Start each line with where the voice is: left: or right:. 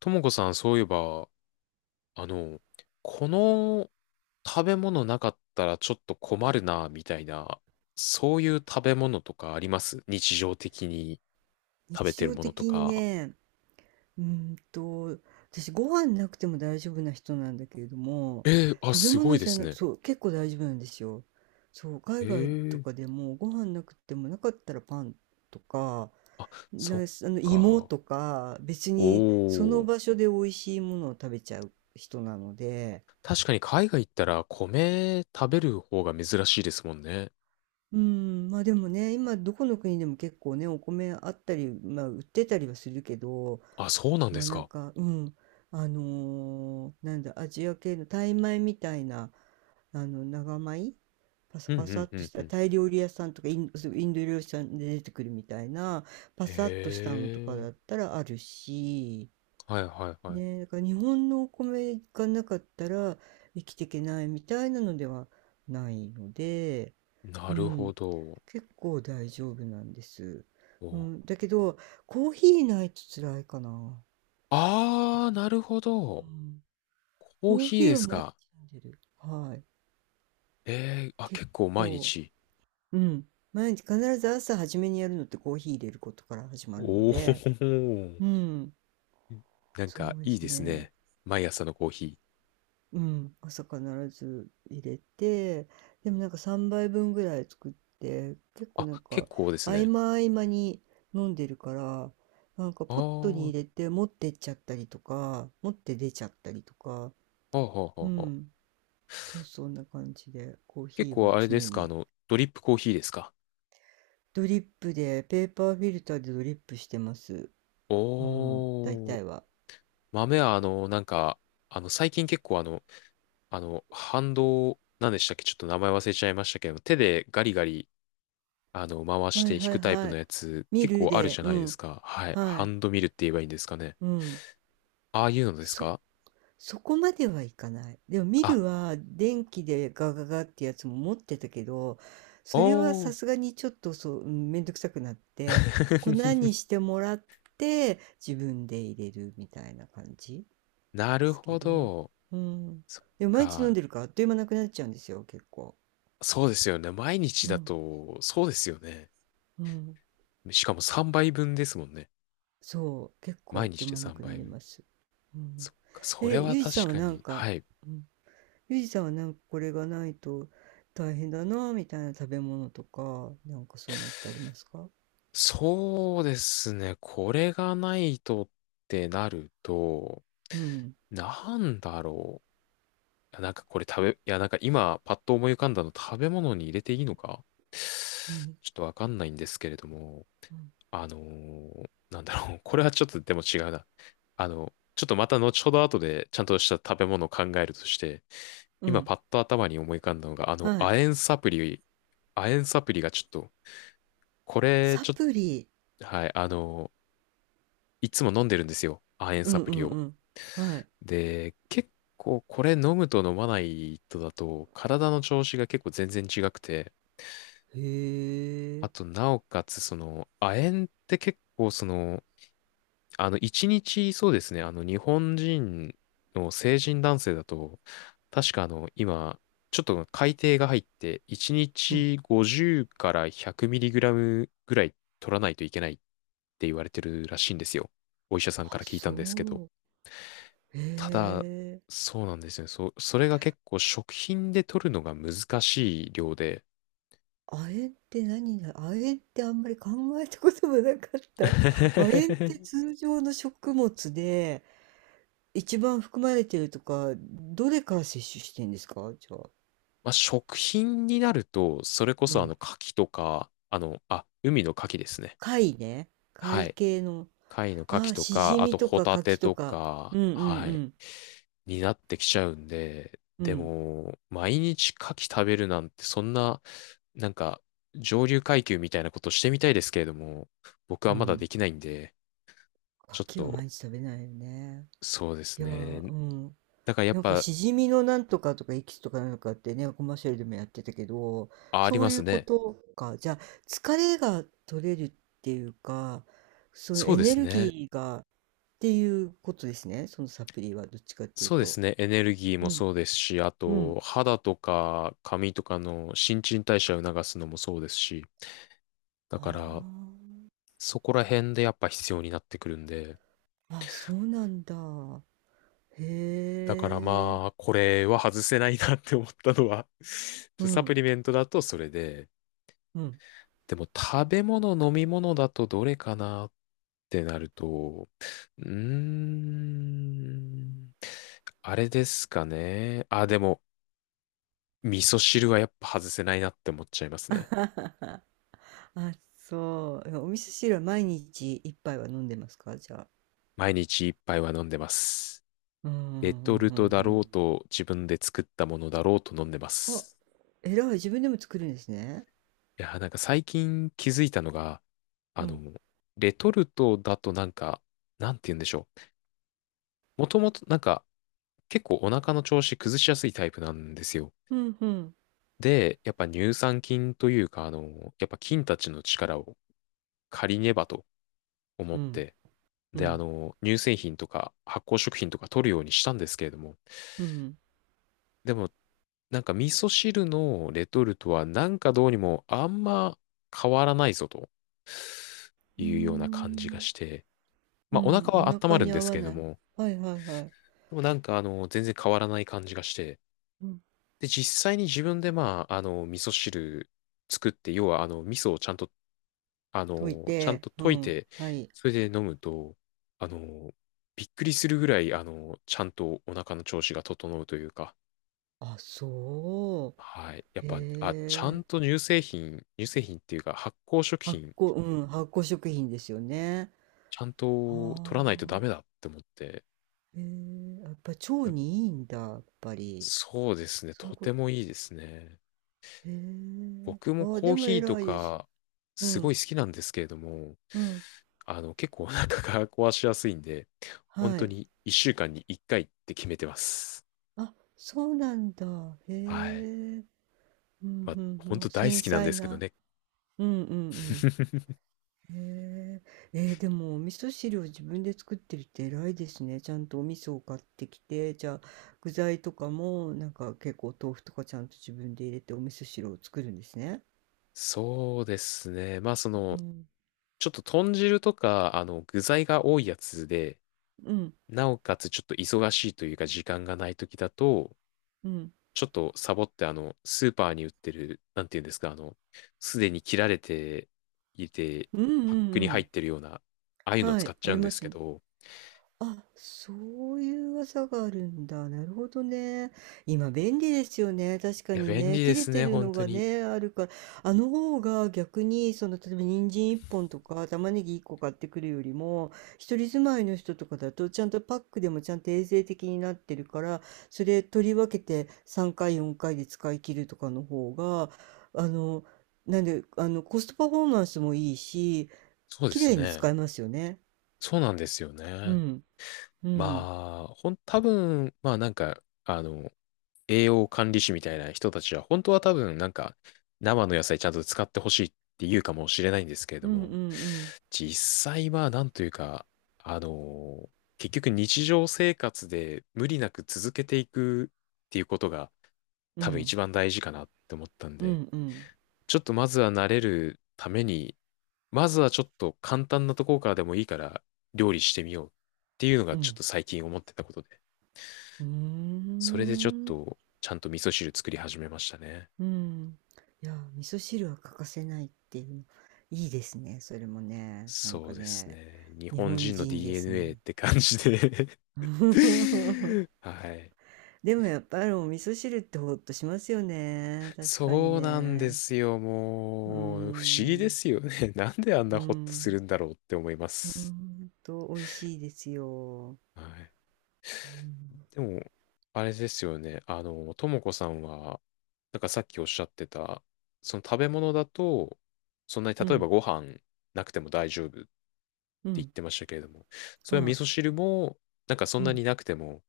left: ともこさん、そういえば、あの、この食べ物なかったらちょっと困るな、みたいな、そういう食べ物とかあります、日常的に食べ
right: 日
left: てる
right: 常
left: ものと
right: 的に
left: か？
right: ね、うーんと、私ご飯なくても大丈夫な人なんだけれども、
left: えー、あ、
right: 食べ
left: すごい
right: 物
left: で
right: じゃ
left: す
right: なく、
left: ね。
right: そう、結構大丈夫なんですよ。そう、
left: え
right: 海外と
left: ー、
right: かでもご飯なくてもなかったらパンとか、
left: あ、
right: な、
left: そっ
right: あの芋
left: か。
right: とか、別にそ
left: お
right: の
left: ー。
right: 場所で美味しいものを食べちゃう人なので、
left: 確かに海外行ったら米食べる方が珍しいですもんね。
right: うん、まあでもね、今どこの国でも結構ね、お米あったり、まあ売ってたりはするけど、
left: あ、そうなんで
right: まあ
left: す
right: なん
left: か。
right: か、うん、あのーなんだ、アジア系のタイ米みたいな、あの、長米パサ
left: うんう
right: パサ
left: ん
right: っ
left: う
right: とし
left: んう
right: た
left: ん。
right: タイ料理屋さんとかイン、そうインド料理屋さんで出てくるみたいな、パ
left: え
right: サっとしたのとか
left: ー、
right: だったらあるし、
left: はいはいはい。
right: ね、だから日本のお米がなかったら生きていけないみたいなのではないので、
left: な
right: う
left: るほ
right: ん、
left: ど。
right: 結構大丈夫なんです。う
left: お
right: ん、だけど、コーヒーないと辛いかな。
left: ああ、なるほ
right: う
left: ど。
right: ん。
left: コー
right: コー
left: ヒー
right: ヒ
left: で
right: ーを
left: す
right: 毎
left: か。
right: 日飲んでる。はい。
left: ええ、あ、
right: 結
left: 結構毎
right: 構、
left: 日。
right: うん。毎日必ず朝初めにやるのってコーヒー入れることから始ま
left: お
right: るの
left: お、
right: で、うん。
left: なん
right: そ
left: か
right: うで
left: いい
right: す
left: です
right: ね。
left: ね。毎朝のコーヒー。
right: うん。朝必ず入れて、でもなんか3杯分ぐらい作って、結構
left: あ、
right: なん
left: 結
right: か
left: 構です
right: 合
left: ね。
right: 間合間に飲んでるから、なんか
left: ああ、
right: ポットに
left: は
right: 入れて持ってっちゃったりとか、持って出ちゃったりとか、
left: あはあはあ
right: う
left: はあ。
right: ん。そうそうそんな感じで、コー
left: 結
right: ヒーは
left: 構あれ
right: 常
left: ですか、
right: に。
left: ドリップコーヒーですか。
right: ドリップで、ペーパーフィルターでドリップしてます。うん、大
left: おー、
right: 体は。
left: 豆は最近結構ハンド、なんでしたっけ、ちょっと名前忘れちゃいましたけど、手でガリガリ回し
right: は
left: て
right: い
left: 引
right: はい
left: くタイプ
right: は
left: の
right: い。
left: やつ、
right: ミ
left: 結
right: ル
left: 構ある
right: で、
left: じゃ
right: う
left: ないです
right: ん。
left: か。はい。
right: は
left: ハ
right: い。
left: ンドミルって言えばいいんですかね。
right: うん。
left: ああいうのです
right: そ、
left: か
right: そこまではいかない。でもミ
left: あ？
right: ルは電気でガガガってやつも持ってたけど、それは
left: お
right: さ
left: ー。
right: すがにちょっとそう、うん、めんどくさくなって、粉に してもらって自分で入れるみたいな感じ
left: な
right: で
left: る
right: すけ
left: ほ
right: ど。
left: ど。
right: うん。
left: そっ
right: でも毎日飲ん
left: か。
right: でるからあっという間なくなっちゃうんですよ、結構。
left: そうですよね。毎日
right: う
left: だ
right: ん。
left: と、そうですよね。
right: うん、
left: しかも3倍分ですもんね。
right: そう、結構あっ
left: 毎
right: と
left: 日
right: いう
left: で
right: 間な
left: 3
right: くな
left: 倍
right: り
left: 分。
right: ます。うん。
left: そっか。それ
right: え、
left: は
right: ゆうじさ
left: 確
right: んは
left: か
right: なん
left: に。
right: か、
left: はい。
right: うん、ゆうじさんはなんかこれがないと大変だなみたいな食べ物とか、なんかそういうのってありますか？
left: そうですね。これがないとってなると、
right: うん。
left: なんだろう。いや、なんかこれ食べ、いや、なんか今、パッと思い浮かんだの食べ物に入れていいのか、
right: 何。
left: ちょっとわかんないんですけれども、
right: うん。
left: なんだろう。これはちょっとでも違うな。ちょっとまた後ほど後でちゃんとした食べ物を考えるとして、
right: う
left: 今
right: ん。
left: パッと頭に思い浮かんだのが、亜
right: はい。
left: 鉛サプリ、亜鉛サプリがちょっと、これ、
right: サ
left: ちょっ
right: プリ。
left: と、はい、いつも飲んでるんですよ、亜鉛
right: う
left: サ
right: ん
left: プ
right: う
left: リ
right: ん
left: を。
right: うん。はい。
left: で、結構これ飲むと飲まないとだと、体の調子が結構全然違くて、
right: へ
left: あ
right: え。
left: と、なおかつ、その、亜鉛って結構、その、一日、そうですね、日本人の成人男性だと、確か今、ちょっと改定が入って、一
right: うん。
left: 日50から100ミリグラムぐらい取らないといけないって言われてるらしいんですよ。お医者さんか
right: あ、
left: ら聞いたんですけど。
right: そう。へ
left: ただ、
right: え。
left: そうなんですよね。そう、それが結構食品で取るのが難しい量で、
right: 亜鉛って亜鉛ってあんまり考えたこともなかった。亜鉛って 通常の食物で一番含まれてるとか、どれから摂取してんですかじゃあ。
left: まあ、食品になると、それこ
right: う
left: そ
right: ん。
left: 牡蠣とか、あ、海の牡蠣ですね。
right: 貝ね。
left: は
right: 貝
left: い。
right: 系の。
left: 貝の牡
right: あ
left: 蠣
right: あ、
left: と
right: しじ
left: か、あ
right: み
left: と
right: と
left: ホ
right: か牡
left: タテ
right: 蠣と
left: と
right: か。う
left: か、
right: んうんう
left: はい、
right: ん。
left: になってきちゃうんで、
right: う
left: で
right: ん。
left: も、毎日牡蠣食べるなんて、そんな、なんか、上流階級みたいなことしてみたいですけれども、僕
right: う
left: はまだ
right: ん。
left: できないんで、ちょっ
right: 牡蠣は
left: と、
right: 毎日食べないよね。
left: そうで
right: い
left: す
right: やー、
left: ね。
right: うん。
left: だからやっ
right: なんか
left: ぱ、
right: しじみのなんとかとかエキスとかなんかってね、コマーシャルでもやってたけど、
left: あ、あり
right: そ
left: ま
right: うい
left: す
right: うこ
left: ね。
right: とか。じゃあ、疲れが取れるっていうか、その
left: そう
right: エ
left: で
right: ネ
left: す
right: ル
left: ね。
right: ギーがっていうことですね。そのサプリはどっちかっていう
left: そうです
right: と。
left: ね。エネルギー
right: う
left: も
right: ん。
left: そうですし、あ
right: うん。
left: と、肌とか髪とかの新陳代謝を促すのもそうですし、だから、
right: あ
left: そこら辺でやっぱ必要になってくるんで、
right: あ、あ、そうなんだ。へ
left: だから
right: え。
left: まあ、これは外せないなって思ったのは ちょっ
right: う
left: とサプ
right: ん。
left: リメントだとそれで、
right: うん。
left: でも食べ物、飲み物だとどれかなってなると、うーん、あれですかね。あ、でも、味噌汁はやっぱ外せないなって思っちゃいますね。
right: あ、そう。お味噌汁は毎日一杯は飲んでますかじゃあ。
left: 毎日一杯は飲んでます。
right: うんう
left: レトルト
right: んう
left: だ
right: ん
left: ろう
right: うん。
left: と自分で作ったものだろうと飲んでま
right: あ、
left: す。
right: 偉い、自分でも作るんですね。
left: いやー、なんか最近気づいたのが、
right: う
left: あ
right: ん。
left: の、レトルトだとなんか、なんて言うんでしょう。もともとなんか結構お腹の調子崩しやすいタイプなんですよ。
right: うんふん。
left: で、やっぱ乳酸菌というか、やっぱ菌たちの力を借りねばと思
right: う
left: っ
right: ん、
left: て、
right: う
left: で、
right: ん、
left: 乳製品とか発酵食品とか取るようにしたんですけれども、
right: うん。
left: でも、なんか味噌汁のレトルトはなんかどうにもあんま変わらないぞと
right: うー
left: いうような感じが
right: ん。
left: して、
right: う
left: まあお
right: ん、
left: 腹
right: お
left: は温ま
right: 腹
left: る
right: に
left: んで
right: 合
left: す
right: わ
left: けれど
right: ない。
left: も、
right: はいはいはい。
left: でもなんか全然変わらない感じがして、
right: うん。
left: で実際に自分でまあ味噌汁作って、要は味噌をちゃんと
right: 溶い
left: ちゃん
right: て、
left: と
right: う
left: 溶い
right: ん、
left: て、
right: はい。
left: それで飲むと、あのびっくりするぐらいちゃんとお腹の調子が整うというか、
right: あ、そ
left: はい。やっ
right: う。
left: ぱ、あ、ちゃ
right: へえ。
left: んと乳製品、乳製品っていうか発酵食
right: 発
left: 品、
right: 酵、うん、発酵食品ですよね。
left: ちゃんと
right: は
left: 取らないとダメ
right: あ。
left: だって思って。
right: へえ、やっぱ腸
left: だ
right: にいいんだ、やっぱり。
left: そうですね。
right: そういう
left: と
right: こ
left: て
right: と。
left: もいいですね。
right: へえ。
left: 僕も
right: あ、
left: コ
right: で
left: ー
right: も
left: ヒーと
right: 偉いです。
left: か、
right: う
left: すご
right: ん、
left: い好きなんですけれども、
right: うん。
left: 結構お腹が壊しやすいんで、本
right: は
left: 当
right: い。
left: に1週間に1回って決めてます。
right: あ、そうなんだ。へ
left: はい。
right: え。うん
left: まあ、
right: う
left: 本
right: んうん。
left: 当大好
right: 繊
left: きなん
right: 細
left: ですけど
right: な。
left: ね。
right: うんうん うん。へえ。えーでもお味噌汁を自分で作ってるって偉いですね。ちゃんとお味噌を買ってきて、じゃあ具材とかもなんか結構豆腐とかちゃんと自分で入れてお味噌汁を作るんですね。
left: そうですね。まあ、そ
right: う
left: の、
right: ん。
left: ちょっと豚汁とか、具材が多いやつで、
right: うん
left: なおかつちょっと忙しいというか時間がない時だと、
right: うん。
left: ちょっとサボってスーパーに売ってる、なんていうんですか、すでに切られていて、
right: うんう
left: パッ
right: ん
left: クに
right: う
left: 入っ
right: ん。
left: てるような、ああいうのを
right: は
left: 使
right: い、
left: っ
right: あ
left: ちゃう
right: り
left: んで
right: ま
left: すけ
right: す。
left: ど、
right: あ、そういう技があるんだ。なるほどね。今便利ですよね。確か
left: いや、
right: に
left: 便
right: ね。
left: 利で
right: 切れ
left: す
right: て
left: ね、
right: る
left: 本
right: の
left: 当
right: が
left: に。
right: ね、あるから。あの方が逆に、その、例えば人参1本とか玉ねぎ1個買ってくるよりも、一人住まいの人とかだと、ちゃんとパックでもちゃんと衛生的になってるから、それ取り分けて3回、4回で使い切るとかの方が、あの、なんで、あの、コストパフォーマンスもいいし、
left: そうで
right: 綺
left: す
right: 麗に使
left: ね。
right: えますよね。
left: そうなんですよ
right: う
left: ね。
right: ん、うん。
left: まあ、多分、まあなんか、栄養管理士みたいな人たちは、本当は多分なんか生の野菜ちゃんと使ってほしいって言うかもしれないんですけれ
right: う
left: ど
right: んう
left: も、
right: ん
left: 実際はなんというか、あのー結局日常生活で無理なく続けていくっていうことが
right: うん
left: 多
right: う
left: 分
right: ん
left: 一番大事かなって思ったん
right: う
left: で、
right: んうん
left: ちょっとまずは慣れるために、まずはちょっと簡単なところからでもいいから料理してみようっていうの
right: う
left: がちょっ
right: ん
left: と最近思ってたことで、
right: うー
left: それでちょっ
right: ん
left: とちゃんと味噌汁作り始めましたね。
right: うん。いや味噌汁は欠かせないっていうのいいですねそれもねなん
left: そ
right: か
left: うです
right: ね。
left: ね。日
right: 日
left: 本
right: 本
left: 人の
right: 人です
left: DNA
right: ね。
left: って感じで はい。
right: でもやっぱりお味噌汁ってほっとしますよね確かに
left: そうなんで
right: ね。
left: すよ。
right: うー
left: もう、不思議で
right: ん
left: すよね。なんであん
right: う
left: なホッとす
right: ん
left: るんだろうって思いま
right: ほ
left: す。
right: んと美味しいですよ。
left: はい。
right: うん
left: でも、あれですよね。ともこさんは、なんかさっきおっしゃってた、その食べ物だと、そんなに
right: う
left: 例えば
right: ん
left: ご飯なくても大丈夫って
right: う
left: 言っ
right: ん。
left: てましたけれども、それは味
right: は
left: 噌汁も、なんかそ
right: い。
left: ん
right: う
left: な
right: ん。
left: になくても、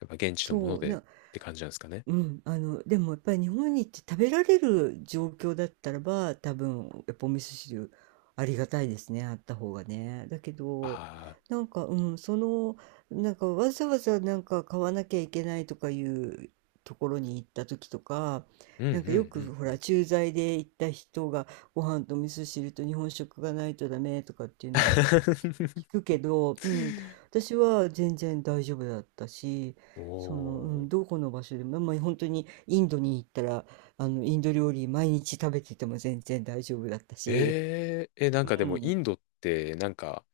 left: やっぱ現地のもの
right: そう
left: でっ
right: ね。
left: て感じなんですかね。
right: うん、あの、でもやっぱり日本に行って食べられる状況だったらば、多分やっぱお味噌汁ありがたいですね、あった方がね。だけ
left: あ
right: ど、
left: あ、
right: なんか、うん、その、なんかわざわざなんか買わなきゃいけないとかいうところに行った時とか、
left: うんう
right: な
left: ん
right: んかよ
left: う
right: く
left: ん
right: ほ
left: う
right: ら、
left: ん。
right: 駐在で行った人がご飯と味噌汁と日本食がないとダメとかっていうのはある、聞くけど、うん、私は全然大丈夫だったし、その、う
left: お
right: ん、
left: ー。
right: どこの場所でも、まあ、本当にインドに行ったら、あの、インド料理毎日食べてても全然大丈夫だったし、
left: えー、え、なんかで
right: う
left: もイ
right: ん。
left: ンドって、なんか、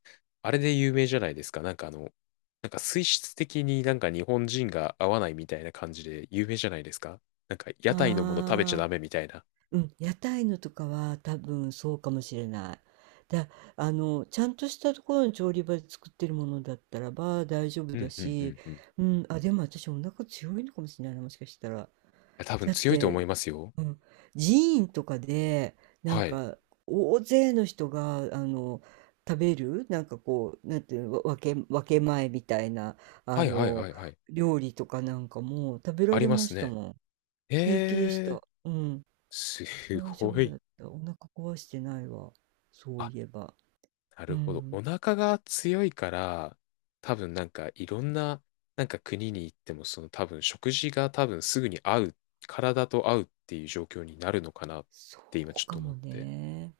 left: あれで有名じゃないですか。なんかなんか水質的になんか日本人が合わないみたいな感じで有名じゃないですか。なんか屋台のもの食べちゃダ
right: ああ、
left: メみたいな。
right: うん、屋台のとかは多分そうかもしれない。だ、あの、ちゃんとしたところの調理場で作ってるものだったらば大丈夫
left: う
right: だ
left: んうんう
right: し、
left: んうん。い
right: うん、あ、でも私お腹強いのかもしれないな、もしかしたら。
left: や多分
right: だっ
left: 強いと思い
right: て、
left: ますよ。
right: うん、寺院とかでなん
left: はい。
right: か大勢の人があの食べるなんかこうなんていうのわ分け、分け前みたいなあ
left: はいはい
right: の
left: はいはい。
right: 料理とかなんかも食べ
left: あ
right: ら
left: り
right: れ
left: ま
right: ま
left: す
right: した
left: ね。
right: もん。平気でし
left: え
right: た、
left: ー、
right: うん、
left: す
right: 大丈
left: ご
right: 夫だ
left: い。
right: ったお腹壊してないわ、そう
left: あ、
right: いえば。
left: な
right: う
left: るほど。
right: ん、
left: お腹が強いから、多分なんかいろんな、なんか国に行っても、その多分食事が多分すぐに合う、体と合うっていう状況になるのかなっ
right: そ
left: て今ち
right: う
left: ょっ
right: か
left: と思っ
right: も
left: て。
right: ね。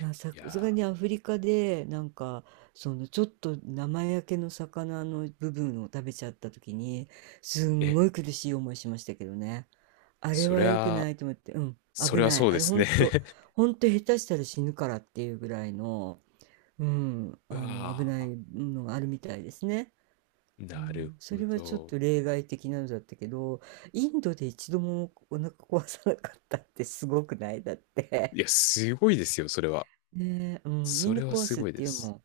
right: あ、さ
left: い
right: さす
left: や
right: がにアフリカでなんかそのちょっと生焼けの魚の部分を食べちゃった時にす
left: ー、
right: ん
left: え、
right: ごい苦しい思いしましたけどね。あれ
left: そり
right: は良く
left: ゃ、
right: ないと思って、うん、
left: そ
right: 危
left: りゃ
right: ない、
left: そう
right: あ
left: で
right: れほ
left: す
right: ん
left: ね。
right: と、ほんと下手したら死ぬからっていうぐらいの、うん、
left: う
right: あの危
left: わ
right: な
left: あ、
right: いのがあるみたいですね。う
left: なる
right: ん、
left: ほ
right: それはちょっ
left: ど。
right: と例外的なのだったけどインドで一度もお腹壊さなかったってすごくないだっ
left: い
right: て。
left: や、すごいですよ、それは。
right: ねえ、うん、み
left: そ
right: んな
left: れは
right: 壊
left: す
right: すっ
left: ごい
right: て
left: で
right: いう
left: す。
right: も